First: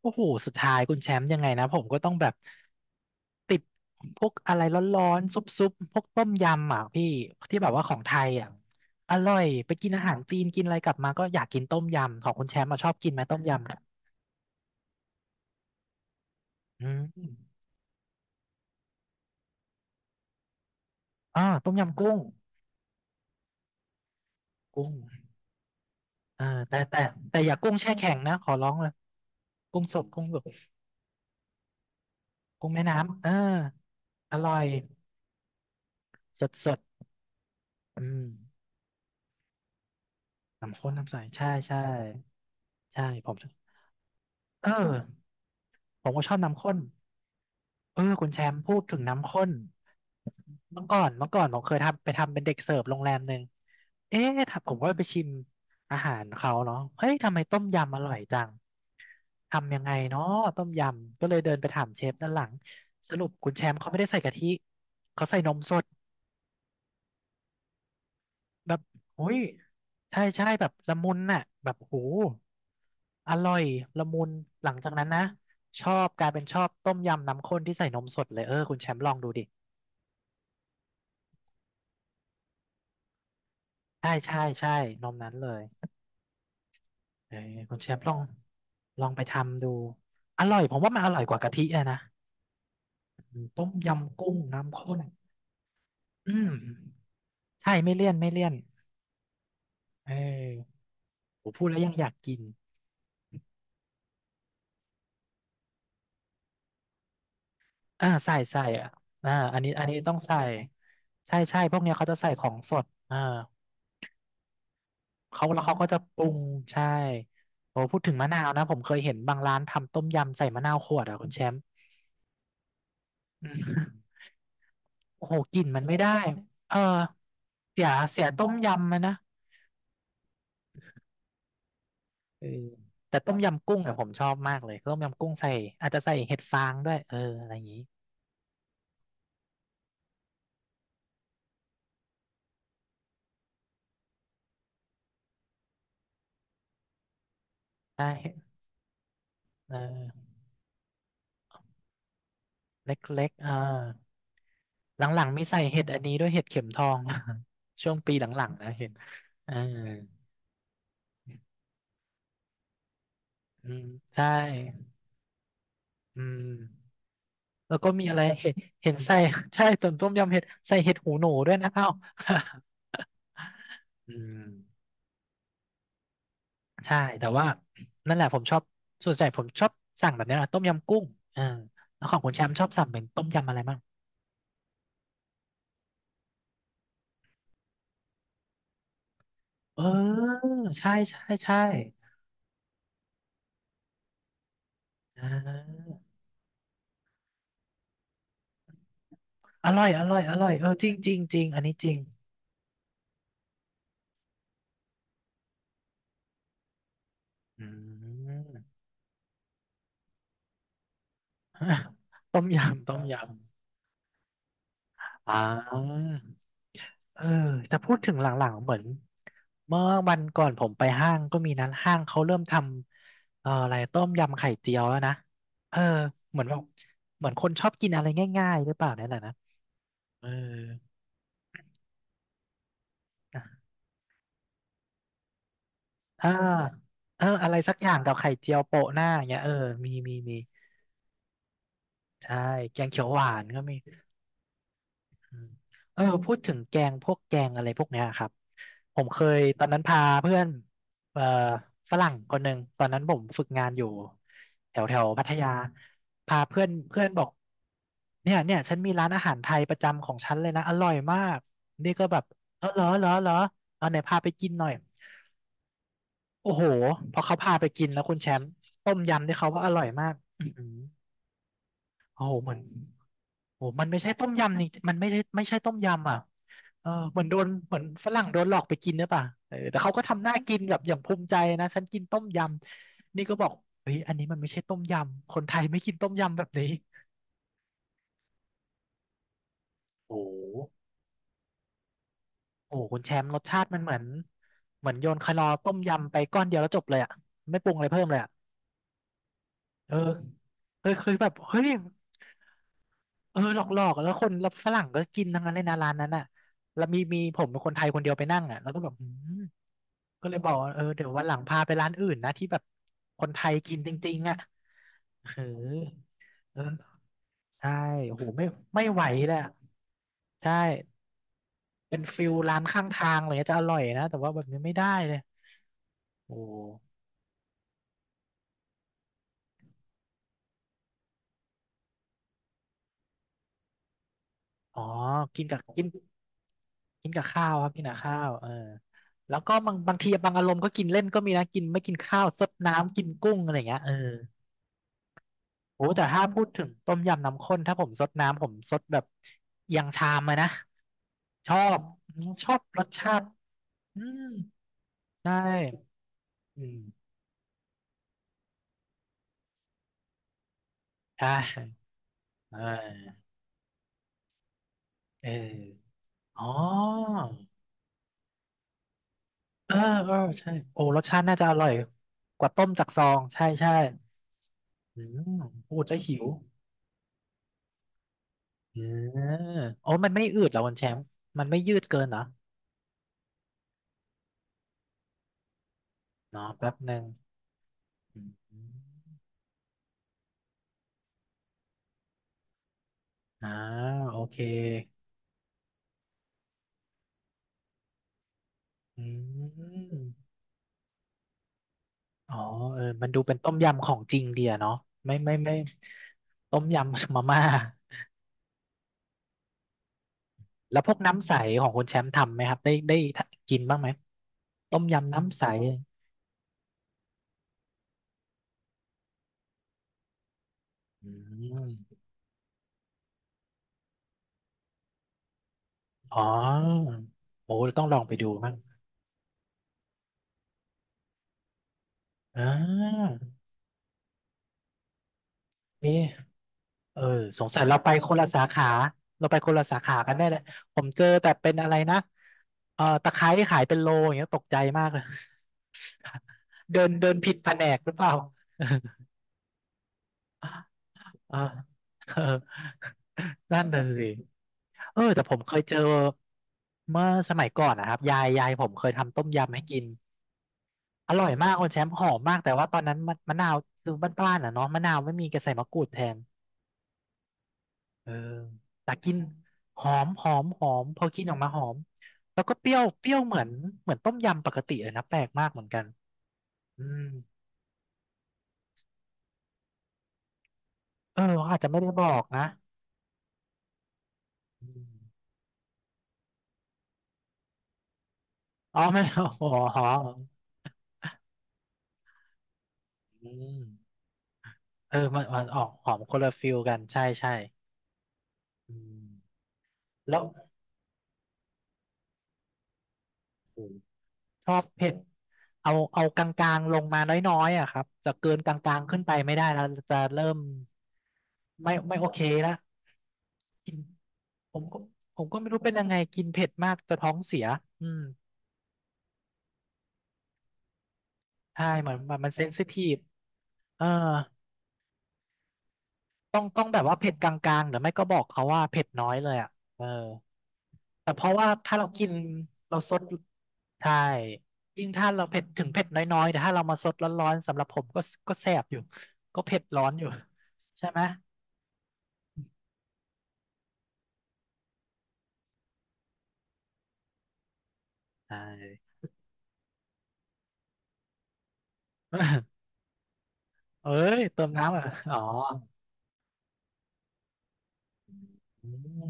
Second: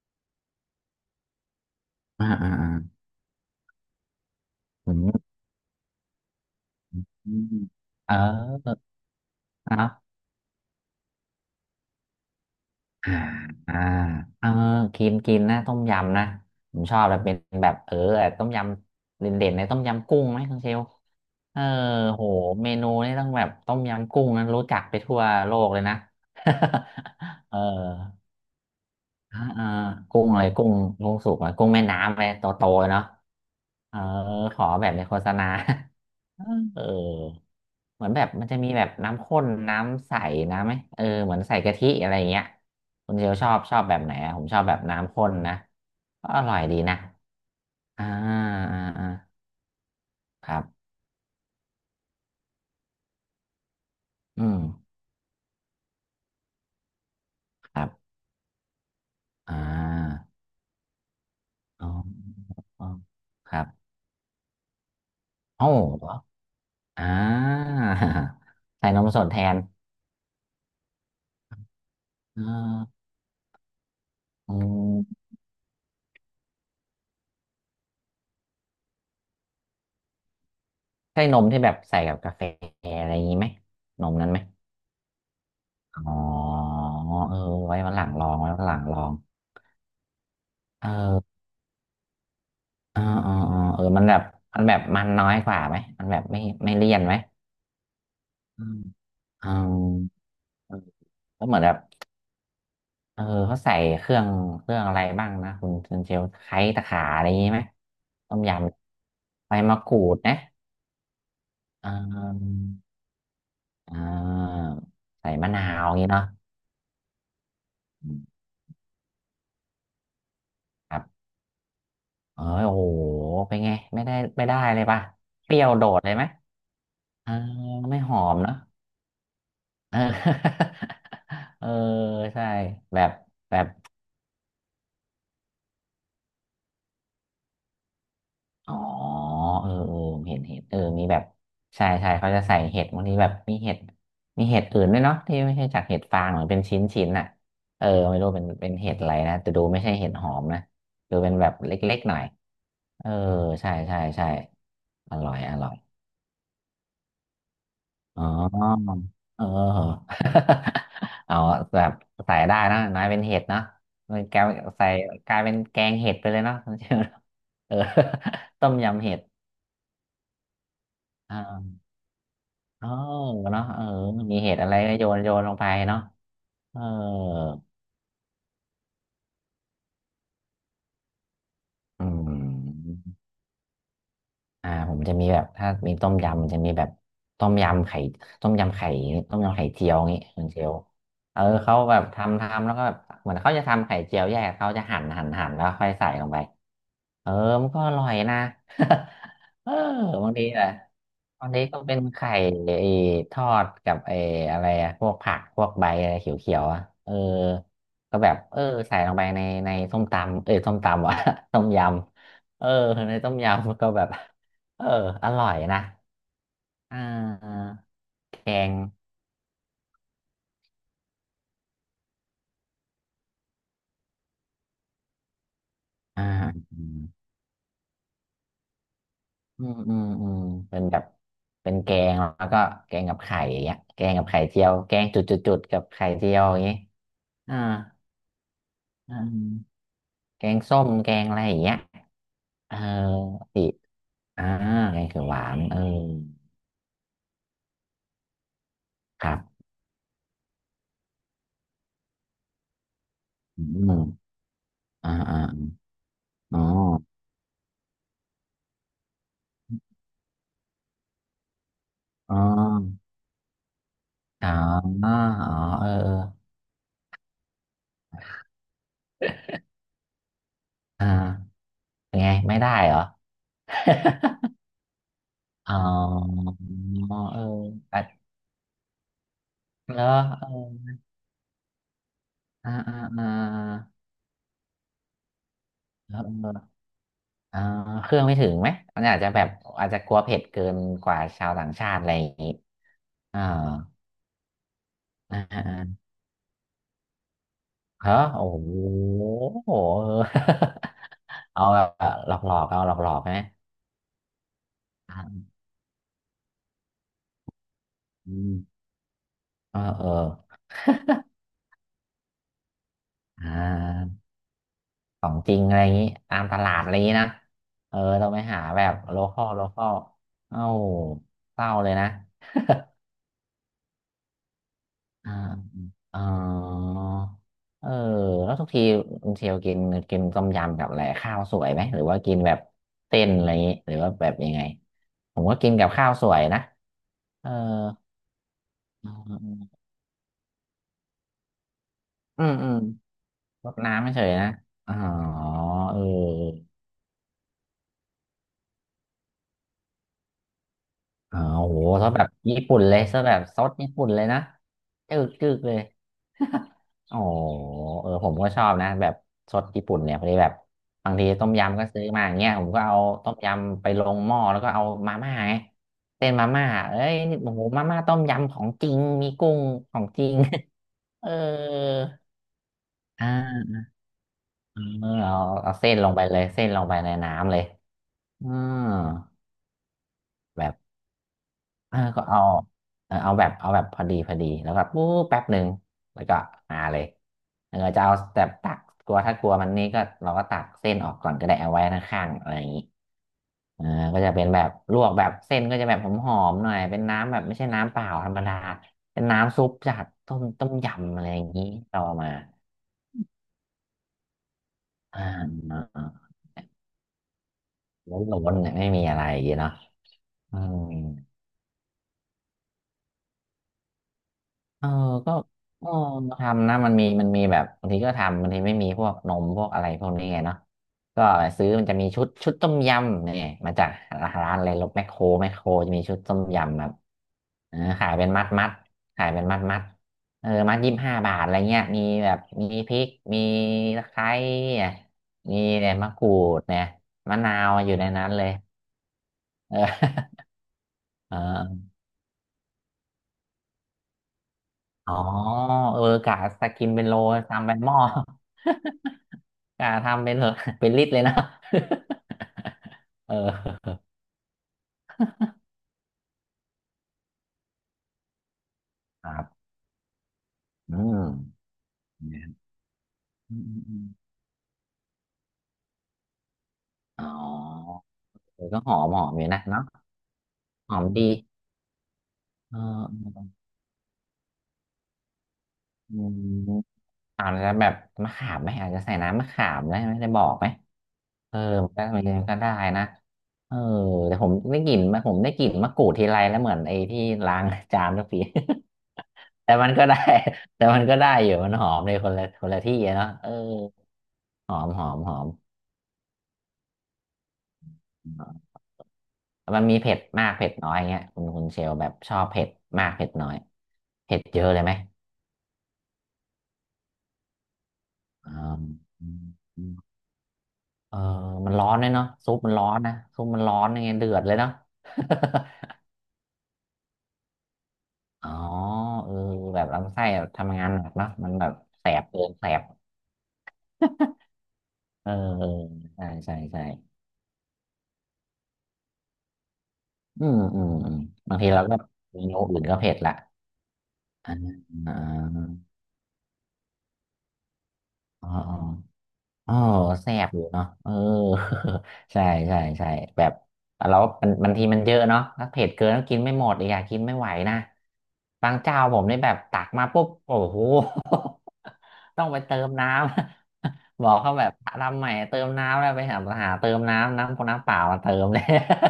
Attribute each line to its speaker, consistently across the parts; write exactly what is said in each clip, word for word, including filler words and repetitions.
Speaker 1: โอ้โหสุดท้ายคุณแชมป์ยังไงนะผมก็ต้องแบ
Speaker 2: อ่า
Speaker 1: บ
Speaker 2: อ่าอ่า
Speaker 1: ติดพวกอะไรร
Speaker 2: ผม
Speaker 1: ้อ
Speaker 2: ว่า
Speaker 1: นๆซุปๆพวกต้มยำอ่ะพี่
Speaker 2: อืม
Speaker 1: ที่แบบว่าของ
Speaker 2: เอ
Speaker 1: ไท
Speaker 2: อ
Speaker 1: ยอ่ะ
Speaker 2: เนาะ
Speaker 1: อร่อยไป
Speaker 2: อ่า
Speaker 1: กินอาหารจีนกินอะไรกลับมาก็อยากกินต้มยำของคุณแชมป์มาชอบกินไหมต้มยำ
Speaker 2: อ่า
Speaker 1: อะ
Speaker 2: เออกินกินนะต้มยำนะผม
Speaker 1: อื
Speaker 2: ชอบแบบเป็น
Speaker 1: ม
Speaker 2: แบบเออแบบต้มยำเด่นๆในต้มยำกุ้งไหมคุณเชล
Speaker 1: อ่า
Speaker 2: เออ
Speaker 1: ต้มยำกุ้ง
Speaker 2: โหเมนูนี่ต้องแบบต้มยำกุ้งนั้นรู้จัก
Speaker 1: กุ้ง
Speaker 2: ไปทั่วโลกเลยนะ
Speaker 1: อ่าแต่แต่แต่อ
Speaker 2: เอ
Speaker 1: ย่า
Speaker 2: อ
Speaker 1: กุ้งแช่แข็งนะขอร้องเลย
Speaker 2: อ่าอ่า
Speaker 1: กุ้งสด
Speaker 2: กุ้
Speaker 1: กุ้ง
Speaker 2: ง
Speaker 1: ส
Speaker 2: อะ
Speaker 1: ด
Speaker 2: ไรกุ้งกุ้งสุกอะกุ้งแม่น้ำอะไรโต
Speaker 1: กุ้งแม่
Speaker 2: ๆเนาะ
Speaker 1: น้ำเออ
Speaker 2: เออ
Speaker 1: อร่
Speaker 2: ข
Speaker 1: อ
Speaker 2: อ
Speaker 1: ย
Speaker 2: แบบในโฆษณา
Speaker 1: สดส
Speaker 2: เอ
Speaker 1: ด
Speaker 2: อ
Speaker 1: อื
Speaker 2: เหมือนแบ
Speaker 1: ม
Speaker 2: บมันจะมีแบบน้ำข้นน้ำใสน้ำไหม
Speaker 1: น้ำข้น
Speaker 2: เออ
Speaker 1: น้ำใส
Speaker 2: เหมือน
Speaker 1: ใช่
Speaker 2: ใส่กะ
Speaker 1: ใช่
Speaker 2: ทิอะไรอย่างเงี้ย
Speaker 1: ใช่
Speaker 2: คุณเช
Speaker 1: ผ
Speaker 2: ล
Speaker 1: ม
Speaker 2: ช
Speaker 1: ชอ
Speaker 2: อ
Speaker 1: บ
Speaker 2: บชอบแบบไหนอะผมชอบ
Speaker 1: เออ
Speaker 2: แบบน้ำข้นนะ
Speaker 1: ผมก็
Speaker 2: ก็
Speaker 1: ชอบ
Speaker 2: อร่อย
Speaker 1: น้ำข้
Speaker 2: ดี
Speaker 1: น
Speaker 2: นะ
Speaker 1: เอ
Speaker 2: อ่า
Speaker 1: อคุณแชมป์พู
Speaker 2: อ่า
Speaker 1: ดถึง
Speaker 2: อ่า
Speaker 1: น้ำข้น
Speaker 2: ครั
Speaker 1: เมื่
Speaker 2: บ
Speaker 1: อก่อนเมื่อก่อนผมเคยทำไปทำเป็นเด็กเสิร์ฟโรงแรมหนึ่งเอ๊ะ
Speaker 2: อืม
Speaker 1: ถ้าผมก็ไปชิมอาหารเขาเนาะเฮ้ยทำไมต้ม
Speaker 2: ครับ
Speaker 1: ยำอร่อยจัง
Speaker 2: อ่
Speaker 1: ทำยังไง
Speaker 2: า
Speaker 1: เนาะต้มยำก็เลยเดินไปถา
Speaker 2: อ๋อ
Speaker 1: มเชฟด้านหลัง
Speaker 2: อ๋อ
Speaker 1: สรุปคุ
Speaker 2: ค
Speaker 1: ณ
Speaker 2: รั
Speaker 1: แชมป์
Speaker 2: บ
Speaker 1: เขาไม่ได้ใส่กะทิเขาใส่นม
Speaker 2: โอ้
Speaker 1: สด
Speaker 2: เหรออ่า
Speaker 1: แบ บ
Speaker 2: ใส่นมส
Speaker 1: โอ้
Speaker 2: ดแท
Speaker 1: ย
Speaker 2: น
Speaker 1: ใช่ใช่แบบละมุนน่ะแบบโห
Speaker 2: อ่า
Speaker 1: อร่อยละมุน
Speaker 2: อื
Speaker 1: หลังจากนั้นนะ
Speaker 2: ม
Speaker 1: ชอบกลายเป็นชอบต้มยำน้ำข้นที่ใส่นมสดเลยเออคุณแชมป์ลองดูดิ
Speaker 2: ใช่นมที่แบบใส่กับกาแฟอะไรอย่างงี้ไหมน
Speaker 1: ใช่
Speaker 2: มนั้นไหม
Speaker 1: ใช่ใช่นมนั้นเลย
Speaker 2: อ๋อ
Speaker 1: เอ
Speaker 2: เอ
Speaker 1: อ
Speaker 2: อ
Speaker 1: คุ
Speaker 2: ไว้
Speaker 1: ณเช
Speaker 2: วัน
Speaker 1: ฟ
Speaker 2: หลัง
Speaker 1: ลอง
Speaker 2: ลองไว้วันหลังลอ
Speaker 1: ลอ
Speaker 2: ง
Speaker 1: งไปทำดูอร่อยผม
Speaker 2: เอ
Speaker 1: ว่ามันอร่อยก
Speaker 2: อ
Speaker 1: ว่ากะทิอะนะ
Speaker 2: อ๋ออ๋อ
Speaker 1: อืม
Speaker 2: อ๋อ
Speaker 1: ต้ม
Speaker 2: เออมันแบ
Speaker 1: ยำ
Speaker 2: บ
Speaker 1: กุ้ง
Speaker 2: มันแบ
Speaker 1: น้ำ
Speaker 2: บ
Speaker 1: ข้น
Speaker 2: มันน้อยกว่าไหมมันแบบ
Speaker 1: อื
Speaker 2: ไม่
Speaker 1: ม
Speaker 2: ไม่เลี่ยนไหม
Speaker 1: ใช่ไม่เลี่ยนไม่เลี่ยน
Speaker 2: อืมอ๋อ
Speaker 1: เออ
Speaker 2: เออแล้
Speaker 1: ผ
Speaker 2: ว
Speaker 1: ม
Speaker 2: เหมือน
Speaker 1: พูด
Speaker 2: แบ
Speaker 1: แล้
Speaker 2: บ
Speaker 1: วยังอยากกิน
Speaker 2: เออเขาใส่เครื่องเครื่องอะไรบ้างนะคุณคุณเชลไคร้ตะขาอะไรอย่างนี้ไหม
Speaker 1: อ่าใส่
Speaker 2: ต้มย
Speaker 1: ใส่อ่ะอ่า
Speaker 2: ำใบ
Speaker 1: อันนี้
Speaker 2: มะ
Speaker 1: อัน
Speaker 2: ก
Speaker 1: นี้
Speaker 2: รู
Speaker 1: ต้อ
Speaker 2: ด
Speaker 1: ง
Speaker 2: นะ
Speaker 1: ใส่ใช่ใช่พวก
Speaker 2: เอ่
Speaker 1: เนี้ยเขาจะใส่ของ
Speaker 2: า
Speaker 1: สดอ่า
Speaker 2: อ่าใส่
Speaker 1: เขา
Speaker 2: มะ
Speaker 1: แล้ว
Speaker 2: นา
Speaker 1: เขาก็
Speaker 2: วอ
Speaker 1: จะ
Speaker 2: ย่างนี้
Speaker 1: ป
Speaker 2: เนาะ
Speaker 1: รุงใช่โอ้พูด
Speaker 2: อื
Speaker 1: ถึงมะนา
Speaker 2: ม
Speaker 1: วนะผมเคยเห็นบางร้านทำต้มยำใส่มะนาวข
Speaker 2: ครั
Speaker 1: วดอ่ะ
Speaker 2: บ
Speaker 1: คุณแชมป์
Speaker 2: เออโอ้โห
Speaker 1: อื
Speaker 2: เป็นไงไม่ได้
Speaker 1: ม
Speaker 2: ไม่ได้เลยป่ะ
Speaker 1: โอ้โห
Speaker 2: เป
Speaker 1: ก
Speaker 2: รี้
Speaker 1: ลิ่
Speaker 2: ย
Speaker 1: น
Speaker 2: ว
Speaker 1: มั
Speaker 2: โด
Speaker 1: นไม่
Speaker 2: ด
Speaker 1: ได้
Speaker 2: เลยไหม
Speaker 1: เออ
Speaker 2: เออ
Speaker 1: เสีย
Speaker 2: ไม่หอ
Speaker 1: เสีย
Speaker 2: ม
Speaker 1: ต้ม
Speaker 2: เนาะ
Speaker 1: ยำมันนะ
Speaker 2: เออ เออ
Speaker 1: เอ
Speaker 2: ใช่
Speaker 1: อ
Speaker 2: แบบ
Speaker 1: แต่ต้ม
Speaker 2: แบบ
Speaker 1: ยำกุ้งเนี่ยผมชอบมากเลยต้มยำกุ้งใส่อาจจะใส่เห็ดฟางด้วยเอออะไรอย่างนี้
Speaker 2: อ๋อเออเออเห็นเห็นเออมีแบบใช่ใช่เขาจะใส่เห็ดบางทีแบบมีเห็ดมีเห็ดอื่นด้วยเนาะที่ไม่ใช่จากเห็ดฟางเหมือนเป็นชิ้นชิ้นอ่ะเออ
Speaker 1: ใ
Speaker 2: ไม่รู้เป็น
Speaker 1: ช่
Speaker 2: เป็นเห็ดอะไรนะแต่ดู
Speaker 1: เอ
Speaker 2: ไม่ใช่
Speaker 1: อ
Speaker 2: เห็ดหอมนะดูเป็นแบบเล็กๆหน่อย
Speaker 1: เ
Speaker 2: เออ
Speaker 1: ล็กๆเออ
Speaker 2: ใช่ใช่ใช่
Speaker 1: ห
Speaker 2: อ
Speaker 1: ลัง
Speaker 2: ร่อ
Speaker 1: ๆ
Speaker 2: ย
Speaker 1: มี
Speaker 2: อ
Speaker 1: ใส่
Speaker 2: ร่อย
Speaker 1: เห็ดอันนี้ด้วยเห็ดเข็มทอง ช่วงปี
Speaker 2: อ๋
Speaker 1: ห
Speaker 2: อ
Speaker 1: ลังๆนะเห็น
Speaker 2: เออ
Speaker 1: เออ
Speaker 2: เอาแบบใส่ได้นะนายเป็นเห็ดนะ
Speaker 1: อืม
Speaker 2: มัน
Speaker 1: ใช่
Speaker 2: แกใส่กลายเป็นแกงเห็ด
Speaker 1: อื
Speaker 2: ไปเลย
Speaker 1: ม
Speaker 2: เนาะ เอ
Speaker 1: แล้
Speaker 2: อ
Speaker 1: วก็มีอะไรเห็น
Speaker 2: ต้ม
Speaker 1: เห็น
Speaker 2: ยำเห็
Speaker 1: ใส่
Speaker 2: ด
Speaker 1: ใช่ต้มต้มยำเห็ดใส่เห็ดหูหนูด้วยนะ
Speaker 2: อ่า
Speaker 1: เอ้า
Speaker 2: เออเนาะเออ
Speaker 1: อื
Speaker 2: มี
Speaker 1: ม
Speaker 2: เห็ดอะไรก็โยนโยนลงไปเนาะเออ
Speaker 1: ใช่แต่ว่านั่นแหละผมชอบส่วนใหญ่ผมชอบสั่งแบบนี้นะต้มยำกุ้งอ่าแล้
Speaker 2: อื
Speaker 1: วของคุณแชมป์ชอบสั่งเป็นต้
Speaker 2: ม
Speaker 1: มยำอะไรบ้าง
Speaker 2: อ่าผมจะมีแบบถ้ามีต้มยำมันจะมีแบบต้มยำไข่ต้มยำไข่ต้มยำไข่
Speaker 1: เออ
Speaker 2: เจียวงี้คุนเจียว
Speaker 1: ใช่ใช่
Speaker 2: เออ
Speaker 1: ใช่
Speaker 2: เขาแบบทำทำแล้วก็แบบเหมือนเขาจะทำไข่เจียวแยกเขาจะหั่นหั่
Speaker 1: อ่า
Speaker 2: นหั่นแล้วค่อยใส่ลงไปเออมันก็อร่อยนะ เอ
Speaker 1: อ
Speaker 2: อ
Speaker 1: ร่อยอร่อย
Speaker 2: บา
Speaker 1: อ
Speaker 2: งที
Speaker 1: ร่อยเอ
Speaker 2: อะ
Speaker 1: อจริงจริงจริ
Speaker 2: บา
Speaker 1: ง
Speaker 2: ง
Speaker 1: อั
Speaker 2: ที
Speaker 1: นนี้
Speaker 2: ก็
Speaker 1: จริ
Speaker 2: เป็
Speaker 1: ง
Speaker 2: นไข่ไอ้ทอดกับไอ้อะไรอะพวกผักพวกใบอะไรเขียวๆอะเออ
Speaker 1: อื
Speaker 2: ก็แบบเออ
Speaker 1: ม
Speaker 2: ใส่ลงไปในในส้มตำเอ้ยส้มตำวะ ต้มย
Speaker 1: ต้ม
Speaker 2: ำเออ
Speaker 1: ยำต้ม
Speaker 2: ใน
Speaker 1: ย
Speaker 2: ต้มยำก็แบบ เอออ
Speaker 1: ำอ่า
Speaker 2: ร่อยนะอ่
Speaker 1: เออ
Speaker 2: า
Speaker 1: แต่พูดถึงห
Speaker 2: แก
Speaker 1: ลังๆเห
Speaker 2: ง
Speaker 1: มือนเมื่อวันก่อนผมไปห้างก็มีนั้นห้างเขาเริ่มทำเอ่ออะไรต้มยำไข่เจียวแล้วนะเออเหมือนแบบ
Speaker 2: อ่า
Speaker 1: เหมือนคนชอบกินอะไรง่ายๆหรือเปล่าเนี่ยแหละนะ
Speaker 2: อืมอืม
Speaker 1: เอ
Speaker 2: อื
Speaker 1: อ
Speaker 2: มเป็นแบบเป็นแกงแล้วก็แกงกับไข่
Speaker 1: นะ
Speaker 2: อย่างเงี้ยแกงกับไข่เจียวแกงจุดจุดจุดกับไข่
Speaker 1: อ่า
Speaker 2: เจียวอย่างงี้
Speaker 1: เอออะไร
Speaker 2: อ่า
Speaker 1: สักอย่างกับไข่เจียวโปะหน้าอ
Speaker 2: อา
Speaker 1: ย่างเงี้ยเออมีมีมี
Speaker 2: แกงส้มแกงอะไรอย่างเงี้ย
Speaker 1: ใช่
Speaker 2: เออ
Speaker 1: แกงเขียวหวานก็
Speaker 2: อีก
Speaker 1: มี
Speaker 2: อ่าแกงเขียวห
Speaker 1: อื
Speaker 2: วา
Speaker 1: ม
Speaker 2: นเออ
Speaker 1: เออพูดถึงแกงพวกแกงอะไรพวกเนี้ยครับผมเค
Speaker 2: ครั
Speaker 1: ย
Speaker 2: บ
Speaker 1: ตอนนั้นพาเพื่อนเอ่อฝรั่งคนหนึ่งตอนนั้นผมฝึก
Speaker 2: อื
Speaker 1: งานอยู่
Speaker 2: ม
Speaker 1: แถวแถว
Speaker 2: อ่า
Speaker 1: พัท
Speaker 2: อ่า
Speaker 1: ยาพา
Speaker 2: อ๋อ
Speaker 1: เพื่อนเพื่อนบอกเนี่ยเนี่ยฉันมีร้านอาหารไทยประจำของฉันเลยนะอร่อยมากนี่ก็แบบ
Speaker 2: อ๋อ
Speaker 1: เออเหรอเหรอเหรอเอาไหนพาไป
Speaker 2: อ๋
Speaker 1: กิ
Speaker 2: อ
Speaker 1: นหน่อย
Speaker 2: อ๋อเออ
Speaker 1: โอ้โหพอเขาพาไปกินแล้วคุณแชมป์ต้มยำที่เขาว่าอร่อยมากอือหือ
Speaker 2: เอออ่าเป็น
Speaker 1: โอ้
Speaker 2: ไง
Speaker 1: โหเหมื
Speaker 2: ไม่
Speaker 1: อน
Speaker 2: ได้เหรอ
Speaker 1: โอ้โหมันไม่ใช่ต้ม ยำนี่มันไม่ใช่ไม่ใช่
Speaker 2: อ๋
Speaker 1: ต้มยำอ่ะ
Speaker 2: อ
Speaker 1: เออเหมือนโด
Speaker 2: เออ
Speaker 1: นเหมือน
Speaker 2: แต่
Speaker 1: ฝรั่งโดนหลอกไปกินหรือเปล่าเออแต่เขาก็
Speaker 2: แล้ว
Speaker 1: ทำหน้า
Speaker 2: เอ
Speaker 1: กินแบบ
Speaker 2: อ
Speaker 1: อย่างภูมิใจนะฉันกินต้มย
Speaker 2: อ่าอ่า
Speaker 1: ำนี่
Speaker 2: อ่า
Speaker 1: ก็บอกเฮ้ยอันนี้มันไม่ใช่ต้มยำคนไทยไม่กินต้ม
Speaker 2: แล้วเอ
Speaker 1: ยำแบบนี้
Speaker 2: ออ่าเครื่องไม่ถึงไหมมันอาจจะแบบอาจจะกลัว
Speaker 1: โอ้โห
Speaker 2: เผ็ดเกินกว่าชาวต่างชาติอะไรอย่างนี้
Speaker 1: โอ้โหคุณแชมป์ร
Speaker 2: อ่า
Speaker 1: สชาติมันเหมือนเหมือนโยนค
Speaker 2: อ่า
Speaker 1: ลอต้ม
Speaker 2: อ่า
Speaker 1: ยำไปก้อนเดียวแล้วจบเลยอ่ะไม่ปรุงอะไรเพิ่ม
Speaker 2: ฮ
Speaker 1: เล
Speaker 2: อ
Speaker 1: ยอ่ะ
Speaker 2: โอ้โห เออ
Speaker 1: เออเคยเคยแบบ เฮ้
Speaker 2: เอา
Speaker 1: ย
Speaker 2: แบบหลอกๆเอาหลอกๆไหม
Speaker 1: เออหลอกๆแล้วคนแล้วฝรั่งก็กินทั้ง
Speaker 2: อ่า
Speaker 1: นั้นเลยนะร้านนั้นอ่ะแล้วมีมีผมเป็นคนไทยคนเดียวไปนั่
Speaker 2: อื
Speaker 1: งอ่ะแล้วก็
Speaker 2: ม
Speaker 1: แบบอืม
Speaker 2: เออเออ
Speaker 1: ก็เลยบอกว่าเออเดี๋ยววัน หลังพาไปร้านอื่นนะที่แบบคนไท
Speaker 2: อ่
Speaker 1: ยกินจริ
Speaker 2: า
Speaker 1: งๆอ่ะ
Speaker 2: ข
Speaker 1: เอ
Speaker 2: อง
Speaker 1: อ
Speaker 2: จริงอะไรอย่างนี้ตามต
Speaker 1: เออ
Speaker 2: ลาดอะไรอย่างนี้นะ
Speaker 1: ใช่
Speaker 2: เออ
Speaker 1: โอ้โห
Speaker 2: เราไป
Speaker 1: ไม่
Speaker 2: หาแบ
Speaker 1: ไม่
Speaker 2: บ
Speaker 1: ไหว
Speaker 2: โล
Speaker 1: เล
Speaker 2: ค
Speaker 1: ย
Speaker 2: อ
Speaker 1: อะ
Speaker 2: ลโลคอล
Speaker 1: ใช่
Speaker 2: เอ้าเศร้าเลย
Speaker 1: เป็น
Speaker 2: นะ
Speaker 1: ฟิลร้านข้างทางอะไรเงี้ยจะอร่อยนะแต่ว่าแบบนี้ไม่ได้เลย
Speaker 2: อ่า อ๋
Speaker 1: โอ้
Speaker 2: อเออแล้วทุกทีคุณเชลกินกินต้มยำกับอะไรข้าวสวยไหมหรือว่ากินแบบเต้นอะไรอย่างงี้หรือว่าแบบยังไง
Speaker 1: อ๋อ
Speaker 2: ผ
Speaker 1: กิ
Speaker 2: ม
Speaker 1: น
Speaker 2: ก็
Speaker 1: กับ
Speaker 2: กิน
Speaker 1: กิ
Speaker 2: กั
Speaker 1: น
Speaker 2: บข้าวสวยนะ
Speaker 1: กินกับ
Speaker 2: เอ
Speaker 1: ข้า
Speaker 2: อ
Speaker 1: วครับกินกับข้าวเออ
Speaker 2: อื
Speaker 1: แล้วก็บา
Speaker 2: ม
Speaker 1: งบางทีบางอารมณ์ก็กินเล่นก็มีนะกินไม่กินข้าวซ
Speaker 2: อื
Speaker 1: ด
Speaker 2: มอืม
Speaker 1: น้ำกินกุ้งอะไร
Speaker 2: รด
Speaker 1: เงี้ยเออ
Speaker 2: น้ำไม่เฉยนะอ๋อ
Speaker 1: โอ้
Speaker 2: เออ
Speaker 1: แต่ถ้าพูดถึงต้มยำน้ำข้นถ้าผมซดน้ำผมซดแบบเอียงชามเลยนะ
Speaker 2: อ๋อ
Speaker 1: ชอ
Speaker 2: โห
Speaker 1: บ
Speaker 2: ซดแบ
Speaker 1: อื
Speaker 2: บ
Speaker 1: มชอ
Speaker 2: ญี่
Speaker 1: บ
Speaker 2: ปุ่
Speaker 1: ร
Speaker 2: น
Speaker 1: ส
Speaker 2: เลย
Speaker 1: ชา
Speaker 2: ซด
Speaker 1: ติ
Speaker 2: แบบซดญี่
Speaker 1: อื
Speaker 2: ปุ่นเล
Speaker 1: ม
Speaker 2: ยนะจึก
Speaker 1: ใช่
Speaker 2: จึกเลย
Speaker 1: อืม
Speaker 2: อ๋อเออผมก็ชอบนะแบบซดญี่ปุ่นเนี่ยพอดีแบบบางที
Speaker 1: ใช่
Speaker 2: ต้มยำก็ซื้อมาอย่างเงี้ย
Speaker 1: เอ
Speaker 2: ผมก็เอา
Speaker 1: อ
Speaker 2: ต้มยำไปลงหม้อแล้วก็เอามา
Speaker 1: เอ
Speaker 2: ม่าไง
Speaker 1: อ
Speaker 2: เส้น
Speaker 1: อ๋อ
Speaker 2: มาม่าเอ้ยนี่โอ้โหมาม่าต้มยำของจริงมีกุ้ง
Speaker 1: เออ
Speaker 2: ของ
Speaker 1: เออ
Speaker 2: จริง
Speaker 1: ใช่โอ้รส ชาติ
Speaker 2: เออ
Speaker 1: น่าจะอร่อยกว่าต้มจากซอง
Speaker 2: อ่า
Speaker 1: ใช่ใช่
Speaker 2: เออ
Speaker 1: อื
Speaker 2: เอา
Speaker 1: ม
Speaker 2: เอา
Speaker 1: พูด
Speaker 2: เส้น
Speaker 1: แล้ว
Speaker 2: ลง
Speaker 1: หิ
Speaker 2: ไป
Speaker 1: ว
Speaker 2: เลยเส้นลงไปในน้ำเลยอื
Speaker 1: อ
Speaker 2: ม
Speaker 1: ่าโอ้มันไม่อืดเหรอ
Speaker 2: แบ
Speaker 1: คุ
Speaker 2: บ
Speaker 1: ณแชมป์มันไม่ยืด
Speaker 2: เออ
Speaker 1: เกินเหรอ
Speaker 2: ก็เอาเออเอาแบบเอาแบบพอดีพอดีแล้วก็ปุ๊บแป๊บหนึ่งแล้วก็
Speaker 1: เนาะแป๊บ
Speaker 2: มา
Speaker 1: ห
Speaker 2: เล
Speaker 1: นึ่
Speaker 2: ย
Speaker 1: ง
Speaker 2: เออจะเอา
Speaker 1: อม
Speaker 2: แต่ตักกลัวถ้ากลัวมันนี่ก็เราก็ตักเส้นออกก่อนก็ได้เอาไว้ข้างๆอะไรอย่างนี้
Speaker 1: อ่า
Speaker 2: เออ
Speaker 1: โอ
Speaker 2: ก็จะ
Speaker 1: เค
Speaker 2: เป็นแบบลวกแบบเส้นก็จะแบบหอมๆหน่อยเป็นน้ำแบบไม่ใช่น้ำเปล่าธรรมดา
Speaker 1: อื
Speaker 2: เป็นน้ำซุปจาก
Speaker 1: ม
Speaker 2: ต้มต้มยำอะไรอย่างนี้เราเอามา
Speaker 1: อ๋อเออมันดูเป็นต้มยำของจริงเดียเนาะไม่
Speaker 2: อ่
Speaker 1: ไม่ไม่
Speaker 2: า
Speaker 1: ต้มยำมาม่า
Speaker 2: ล้นๆเนี่ยไม่มีอะไรอย่างงี้เนาะอื
Speaker 1: แล้
Speaker 2: ม
Speaker 1: วพวกน้ำใสของคุณแชมป์ทำไหมครับได้ได้กินบ้างไหมต้ม
Speaker 2: เออ
Speaker 1: ยำ
Speaker 2: ก็
Speaker 1: น้ำใส
Speaker 2: เออทำนะมันมีมันมีแบบบางทีก็ทำบางทีไม่มีพวกนมพวกอะไรพวกนี้ไงเนาะ
Speaker 1: อื
Speaker 2: ก็ซื้อมันจะ
Speaker 1: ม
Speaker 2: มีชุดชุดต้มยำเนี่ยมาจากร้านอะไรลบแมคโครแมคโครจะมีชุด
Speaker 1: อ๋อ
Speaker 2: ต้มยำแบบ
Speaker 1: โอ้
Speaker 2: เออ
Speaker 1: ต้องลอง
Speaker 2: ขา
Speaker 1: ไป
Speaker 2: ยเป็
Speaker 1: ดู
Speaker 2: นมัด
Speaker 1: บ้าง
Speaker 2: มัดขายเป็นมัดมัดเออมัดยี่สิบห้าบาทอะไรเงี้ยมีแบบ
Speaker 1: อ่า
Speaker 2: มีพริกมีตะไคร้เนี่ยมีเนี่ย
Speaker 1: เอ๊ะ
Speaker 2: มะกรูดเนี่ย
Speaker 1: เออ
Speaker 2: มะ
Speaker 1: สง
Speaker 2: นา
Speaker 1: สัย
Speaker 2: ว
Speaker 1: เราไป
Speaker 2: อยู่ใน
Speaker 1: คนละ
Speaker 2: นั้น
Speaker 1: สา
Speaker 2: เลย
Speaker 1: ขาเราไปคนละ
Speaker 2: เ
Speaker 1: สาขากันแน่
Speaker 2: ออ
Speaker 1: เลยผมเจอ แต่
Speaker 2: เ
Speaker 1: เป็นอะไร
Speaker 2: ออ
Speaker 1: นะเอ่อตะไคร้ที่ขายเป็นโลอย่างเงี้ยตกใจมากเลย
Speaker 2: อ๋อเออกะส
Speaker 1: เดิ
Speaker 2: กิน
Speaker 1: น
Speaker 2: เป็น
Speaker 1: เดิ
Speaker 2: โล
Speaker 1: นผิดแผ
Speaker 2: ตาม
Speaker 1: น
Speaker 2: เป็
Speaker 1: ก
Speaker 2: นห
Speaker 1: หรื
Speaker 2: ม้
Speaker 1: อ
Speaker 2: อ
Speaker 1: เปล่า
Speaker 2: กล้าทำเป็นเหอะ เป็นลิตรเลย
Speaker 1: เอ
Speaker 2: นะ
Speaker 1: อ เออ
Speaker 2: เ
Speaker 1: นั่นน่ะ
Speaker 2: ออ
Speaker 1: สิเออแต่ผมเคยเจอเมื่อสมัยก่อนนะครับยายยายผมเคยทำต้
Speaker 2: ค
Speaker 1: ม
Speaker 2: รั
Speaker 1: ยำให้
Speaker 2: บ
Speaker 1: กิน
Speaker 2: อื
Speaker 1: อร่
Speaker 2: ม
Speaker 1: อยมากคุณแชมป์หอมมาก
Speaker 2: เนี่ย
Speaker 1: แต่ว่าตอนนั้นมะมะนา
Speaker 2: อื
Speaker 1: ว
Speaker 2: มอืม
Speaker 1: คื
Speaker 2: อื
Speaker 1: อ
Speaker 2: ม
Speaker 1: บ้านๆอ่ะเนาะมะนาวไม่มีแกใส่มะกรูดแทน
Speaker 2: อ๋อ
Speaker 1: เออ
Speaker 2: เออก็ห
Speaker 1: แต่
Speaker 2: อ
Speaker 1: ก
Speaker 2: ม
Speaker 1: ลิน
Speaker 2: หอมอยู่นะ
Speaker 1: ห
Speaker 2: เนาะ
Speaker 1: อมหอมหอม
Speaker 2: หอ
Speaker 1: พอ
Speaker 2: ม
Speaker 1: กิน
Speaker 2: ดี
Speaker 1: ออกมาหอมแล้วก็เป
Speaker 2: เ
Speaker 1: รี้ยวเปรี้ยวเหมือ
Speaker 2: ออ
Speaker 1: นเหมือนต้มยำปกติเลยนะแปลกมากเหมือนกัน
Speaker 2: อืม
Speaker 1: อืม
Speaker 2: อาจจะแบบมะขามไหมอาจจะใส่น้ำมะขามได้ไหมได้บอกไหม
Speaker 1: เออเขา
Speaker 2: เอ
Speaker 1: อา
Speaker 2: อ
Speaker 1: จจะไม่ได้
Speaker 2: มัน
Speaker 1: บ
Speaker 2: ก็
Speaker 1: อ
Speaker 2: มั
Speaker 1: ก
Speaker 2: น
Speaker 1: นะ
Speaker 2: ก็ได้นะเออแต่ผม
Speaker 1: อื
Speaker 2: ได้ก
Speaker 1: ม
Speaker 2: ลิ่นมาผมได้กลิ่นมะกรูดทีไรแล้วเหมือนไอ้ที่ล้างจานทุกที
Speaker 1: อ๋อไม่อ๋อ
Speaker 2: แต่
Speaker 1: หอ
Speaker 2: มันก็
Speaker 1: ม
Speaker 2: ได้ แต่มันก็ได้อยู่มันหอมเลยคนละคนละที่อะเนาะ
Speaker 1: อื
Speaker 2: เออ
Speaker 1: ม
Speaker 2: หอม
Speaker 1: เอ
Speaker 2: ห
Speaker 1: อ
Speaker 2: อม
Speaker 1: มัน
Speaker 2: หอ
Speaker 1: มัน
Speaker 2: ม
Speaker 1: ออกหอมคนละฟิลกันใช่ใช่อืม
Speaker 2: มันมีเผ็
Speaker 1: แล้
Speaker 2: ด
Speaker 1: ว
Speaker 2: มากเผ็ดน้อยเงี้ยคุณคุณเชลแบบชอบเผ็ดมากเผ็ดน้อยเผ็ด
Speaker 1: ชอ
Speaker 2: เย
Speaker 1: บ
Speaker 2: อะเลย
Speaker 1: เผ็
Speaker 2: ไหม
Speaker 1: ดเอาเอากลางๆลงมาน้อยๆอ่ะครับจะเกินก
Speaker 2: อ่า
Speaker 1: ลางๆขึ้นไป
Speaker 2: อื
Speaker 1: ไม่
Speaker 2: ม
Speaker 1: ได้แล้ว
Speaker 2: อืม
Speaker 1: จะเริ่ม
Speaker 2: เออมั
Speaker 1: ไม่
Speaker 2: นร้อน
Speaker 1: ไม่โอ
Speaker 2: เลย
Speaker 1: เค
Speaker 2: เนาะซุ
Speaker 1: ละ
Speaker 2: ปมันร้อนนะซุปมัน
Speaker 1: กิ
Speaker 2: ร้อ
Speaker 1: น
Speaker 2: นยังไงเดือดเล
Speaker 1: ผ
Speaker 2: ย
Speaker 1: ม
Speaker 2: เนาะ
Speaker 1: ก็ผมก็ไม่รู้เป็นยังไงกินเผ็ดมากจะท้องเสียอืม
Speaker 2: อ๋อเออแบบลำไส้ทำงานหนักเนาะมัน
Speaker 1: ใช่
Speaker 2: แบบ
Speaker 1: เหมือน
Speaker 2: แส
Speaker 1: มัน
Speaker 2: บ
Speaker 1: มัน
Speaker 2: เกิ
Speaker 1: เซ
Speaker 2: น
Speaker 1: นซิ
Speaker 2: แส
Speaker 1: ที
Speaker 2: บ
Speaker 1: ฟเออ
Speaker 2: เออเออใช่
Speaker 1: ต้อง
Speaker 2: ใช่
Speaker 1: ต้องแบ
Speaker 2: ใช่
Speaker 1: บว่าเผ็ดกลางๆหรือไม่ก็บอกเขาว่าเผ็ดน้อยเลยอ่ะเออ
Speaker 2: อืมอืม
Speaker 1: แต่
Speaker 2: อืม
Speaker 1: เพราะว่า
Speaker 2: บางที
Speaker 1: ถ้า
Speaker 2: เรา
Speaker 1: เรา
Speaker 2: ก็
Speaker 1: กิน
Speaker 2: เมนู
Speaker 1: เรา
Speaker 2: อื่น
Speaker 1: ซ
Speaker 2: ก็
Speaker 1: ด
Speaker 2: เผ็ดละ
Speaker 1: ใช่
Speaker 2: อ่า
Speaker 1: ยิ่งถ้า
Speaker 2: อ่
Speaker 1: เราเผ็ดถึง
Speaker 2: า
Speaker 1: เผ็ดน้อยๆแต่ถ้าเรามาซดร้อนๆสำหรับผมก็ก็
Speaker 2: อ๋
Speaker 1: แส
Speaker 2: อ
Speaker 1: บอยู่ก็เผ็ด
Speaker 2: อ๋อ
Speaker 1: ร้อนอยู่
Speaker 2: เออแสบอยู่เนาะ
Speaker 1: ใช่ไหม
Speaker 2: เออ ใช่ใช่ใช่แบบเรามันบางทีมันเยอะเนาะถ้าเผ็ดเกินก็กินไม่หมดอยากกินไม่ไหวนะ
Speaker 1: ใช่
Speaker 2: บางเจ้าผมนี่แบบตักมาปุ๊บโอ้โห ต้อ งไปเติมน้ำ
Speaker 1: เอ้ย
Speaker 2: บอก
Speaker 1: เติม
Speaker 2: เขาแบบ
Speaker 1: น้ำเหร
Speaker 2: ท
Speaker 1: อ่ะอ๋
Speaker 2: ำ
Speaker 1: อ
Speaker 2: ใหม่เติมน้ำแล้วไปหาหาเติมน้ำน้ำน้ำเปล่ามาเติมเลย
Speaker 1: อืม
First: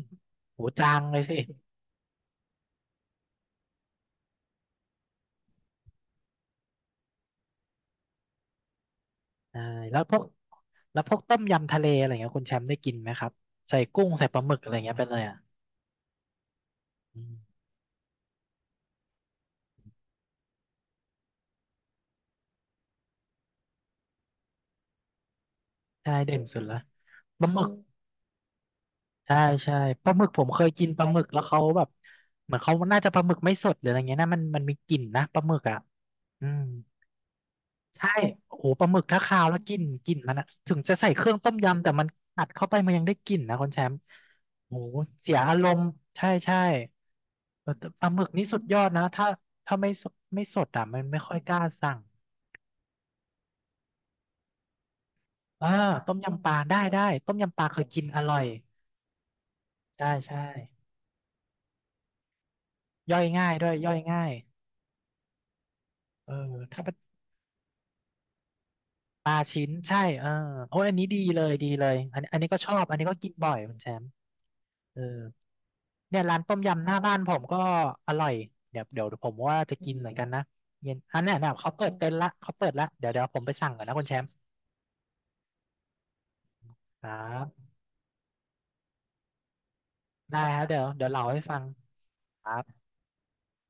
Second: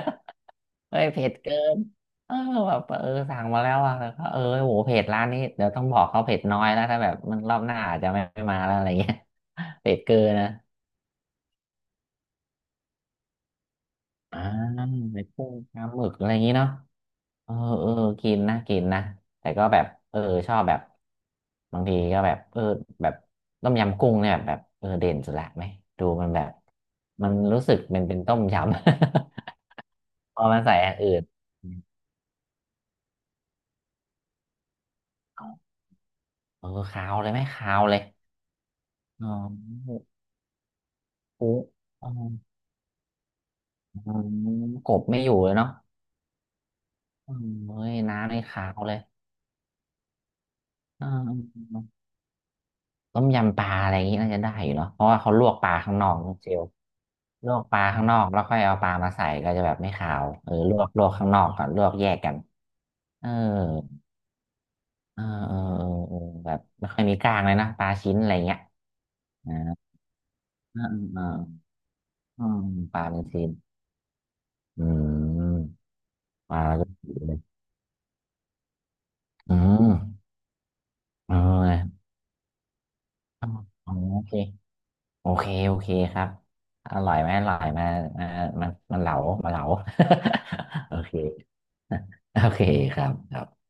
Speaker 1: โห จา
Speaker 2: เฮ้
Speaker 1: ง
Speaker 2: ย
Speaker 1: เลย
Speaker 2: เผ็ด
Speaker 1: สิ
Speaker 2: เกินเออแบบเออสั่งมาแล้วอะแล้วก็เออโหเผ็ดร้านนี้เดี๋ยวต้องบอกเขาเผ็ดน้อยแล้วถ้าแบบมันรอบหน้าอาจจะไม่ไม่มาแล้วอะไรเงี้ย
Speaker 1: ใช่
Speaker 2: เผ็
Speaker 1: แล้
Speaker 2: ด
Speaker 1: วพ
Speaker 2: เกิ
Speaker 1: วก
Speaker 2: นนะ
Speaker 1: แล้วพวกต้มยำทะเลอะไรเงี้ยคุณแชมป์ได้กินไหมครับใส่กุ้งใส่ป
Speaker 2: อ่า
Speaker 1: ลาหมึกอะไรเงี้ยไปเล
Speaker 2: ไป
Speaker 1: ยอ่ะ
Speaker 2: กุ้งปลาหมึกอะไรอย่างนี้เนาะ
Speaker 1: อื
Speaker 2: เออ
Speaker 1: ม
Speaker 2: เออกินนะกินนะแต่ก็แบบเออชอบแบบบางทีก็แบบเออแบบต้มยำกุ้งเนี่ยแบบเออเด่นสุดละไหมดู
Speaker 1: ใช่
Speaker 2: มัน
Speaker 1: เด่
Speaker 2: แบ
Speaker 1: น
Speaker 2: บ
Speaker 1: สุดละ
Speaker 2: มัน
Speaker 1: ปลาห
Speaker 2: รู้
Speaker 1: มึก
Speaker 2: สึกมันเป็นต้มย
Speaker 1: ใช่
Speaker 2: ำ
Speaker 1: ใช่ปลาหมึก
Speaker 2: พ
Speaker 1: ผ
Speaker 2: อ
Speaker 1: ม
Speaker 2: มั
Speaker 1: เค
Speaker 2: น
Speaker 1: ย
Speaker 2: ใส่
Speaker 1: กิน
Speaker 2: อัน
Speaker 1: ปลาห
Speaker 2: อื่
Speaker 1: มึ
Speaker 2: น
Speaker 1: กแล้วเขาแบบเหมือนเขาน่าจะปลาหมึกไม่สดหรืออะไรเงี้ยนะมันมันมีกลิ่นนะปลาหมึก
Speaker 2: เอ
Speaker 1: อ่ะอืม
Speaker 2: อคาวเลยไหมคาวเลย
Speaker 1: ใช่โอ้โหปลาหมึกถ้า
Speaker 2: อ๋อ
Speaker 1: คาวแล้วกลิ่นกลิ่นมันอะถึงจะใส่เครื่องต้
Speaker 2: กุ้
Speaker 1: ม
Speaker 2: ง
Speaker 1: ยำแต่มั
Speaker 2: อ
Speaker 1: นอัดเข้าไปมันยังได้กลิ่นนะคุณแชมป์
Speaker 2: อ๋อ
Speaker 1: โอ้
Speaker 2: ก
Speaker 1: โห
Speaker 2: บไม่อ
Speaker 1: เสี
Speaker 2: ยู่
Speaker 1: ย
Speaker 2: เลย
Speaker 1: อาร
Speaker 2: เนาะ
Speaker 1: มณ์ ใช่ใช่
Speaker 2: เออ
Speaker 1: เออ
Speaker 2: เฮ้
Speaker 1: แต่
Speaker 2: ย
Speaker 1: ปลาหมึก
Speaker 2: น้ำนี่
Speaker 1: นี่สุด
Speaker 2: คา
Speaker 1: ย
Speaker 2: ว
Speaker 1: อด
Speaker 2: เลย
Speaker 1: นะ ถ้าถ้าไม่สดไม่สดอ่ะมัน
Speaker 2: อ่
Speaker 1: ไม่ค่อยกล้า
Speaker 2: า
Speaker 1: สั่ง
Speaker 2: ต้มยำปลาอะไรอย่างนี้น่าจะได้อยู่เนาะเพราะว่าเขาลวกป
Speaker 1: อ่า
Speaker 2: ลาข้างนอ
Speaker 1: ต้
Speaker 2: ก
Speaker 1: ม
Speaker 2: น้อง
Speaker 1: ยำป
Speaker 2: เจ
Speaker 1: ลา
Speaker 2: ล
Speaker 1: ได้ได้ต้ม
Speaker 2: ล
Speaker 1: ยำ
Speaker 2: ว
Speaker 1: ป
Speaker 2: ก
Speaker 1: ลา
Speaker 2: ป
Speaker 1: เค
Speaker 2: ลา
Speaker 1: ยกิ
Speaker 2: ข้า
Speaker 1: น
Speaker 2: งนอ
Speaker 1: อ
Speaker 2: ก
Speaker 1: ร่
Speaker 2: แล้
Speaker 1: อ
Speaker 2: ว
Speaker 1: ย
Speaker 2: ค่อยเอาปลามาใส่ก็จะแบบไม่
Speaker 1: ใช่
Speaker 2: ขาว
Speaker 1: ใช่
Speaker 2: เออลวกลวกข้างนอกก่อนลวกแยกกัน
Speaker 1: ย่อ
Speaker 2: เอ
Speaker 1: ย
Speaker 2: อ
Speaker 1: ง่ายด้วยย่อยง่าย
Speaker 2: เออเออเออเออ
Speaker 1: เออ
Speaker 2: แบบ
Speaker 1: ถ้า
Speaker 2: ไม่ค่อยมีกล้างเลยนะปลาชิ้นอะไรเงี้ย
Speaker 1: ปลา
Speaker 2: อ่า
Speaker 1: ชิ้นใช่เออโอ้
Speaker 2: อ่า
Speaker 1: ยอันนี้ดี
Speaker 2: อ่า
Speaker 1: เลยดีเลยอันนี้อัน
Speaker 2: อื
Speaker 1: นี้ก็
Speaker 2: ม
Speaker 1: ชอบอั
Speaker 2: ป
Speaker 1: น
Speaker 2: ลา
Speaker 1: นี้ก็
Speaker 2: เป็น
Speaker 1: กิน
Speaker 2: ชิ้
Speaker 1: บ่
Speaker 2: น
Speaker 1: อยคุณแชมป์
Speaker 2: อื
Speaker 1: เออ
Speaker 2: ม
Speaker 1: เนี่ยร้าน
Speaker 2: ป
Speaker 1: ต้
Speaker 2: ลา
Speaker 1: ม
Speaker 2: ก็
Speaker 1: ยำหน้า
Speaker 2: ชิ้
Speaker 1: บ้า
Speaker 2: น
Speaker 1: นผ
Speaker 2: เลย
Speaker 1: มก็อร่อยเดี๋ยวเดี๋ยวผม
Speaker 2: อื
Speaker 1: ว่าจะ
Speaker 2: ม
Speaker 1: กินเหมือนกันนะเย็นอัน
Speaker 2: เ
Speaker 1: เนี้ยนะเขาเปิด
Speaker 2: ออ
Speaker 1: เต็นท์ละเขาเปิดละเดี๋ยวเดี๋ยวผม
Speaker 2: อ๋อ
Speaker 1: ไปสั่งก่อนนะคุณแช
Speaker 2: โอ
Speaker 1: มป์
Speaker 2: เคโอเคโอเคครับอ
Speaker 1: ค
Speaker 2: ร่
Speaker 1: รั
Speaker 2: อยไหมอร่อย
Speaker 1: บ
Speaker 2: มามามามาเหลามาเหลา
Speaker 1: ได้ครับเดี๋ยว
Speaker 2: โอ
Speaker 1: เดี๋ยว
Speaker 2: เค
Speaker 1: เล่าให้ฟัง
Speaker 2: โอ
Speaker 1: ครั
Speaker 2: เค
Speaker 1: บ
Speaker 2: ครับครับ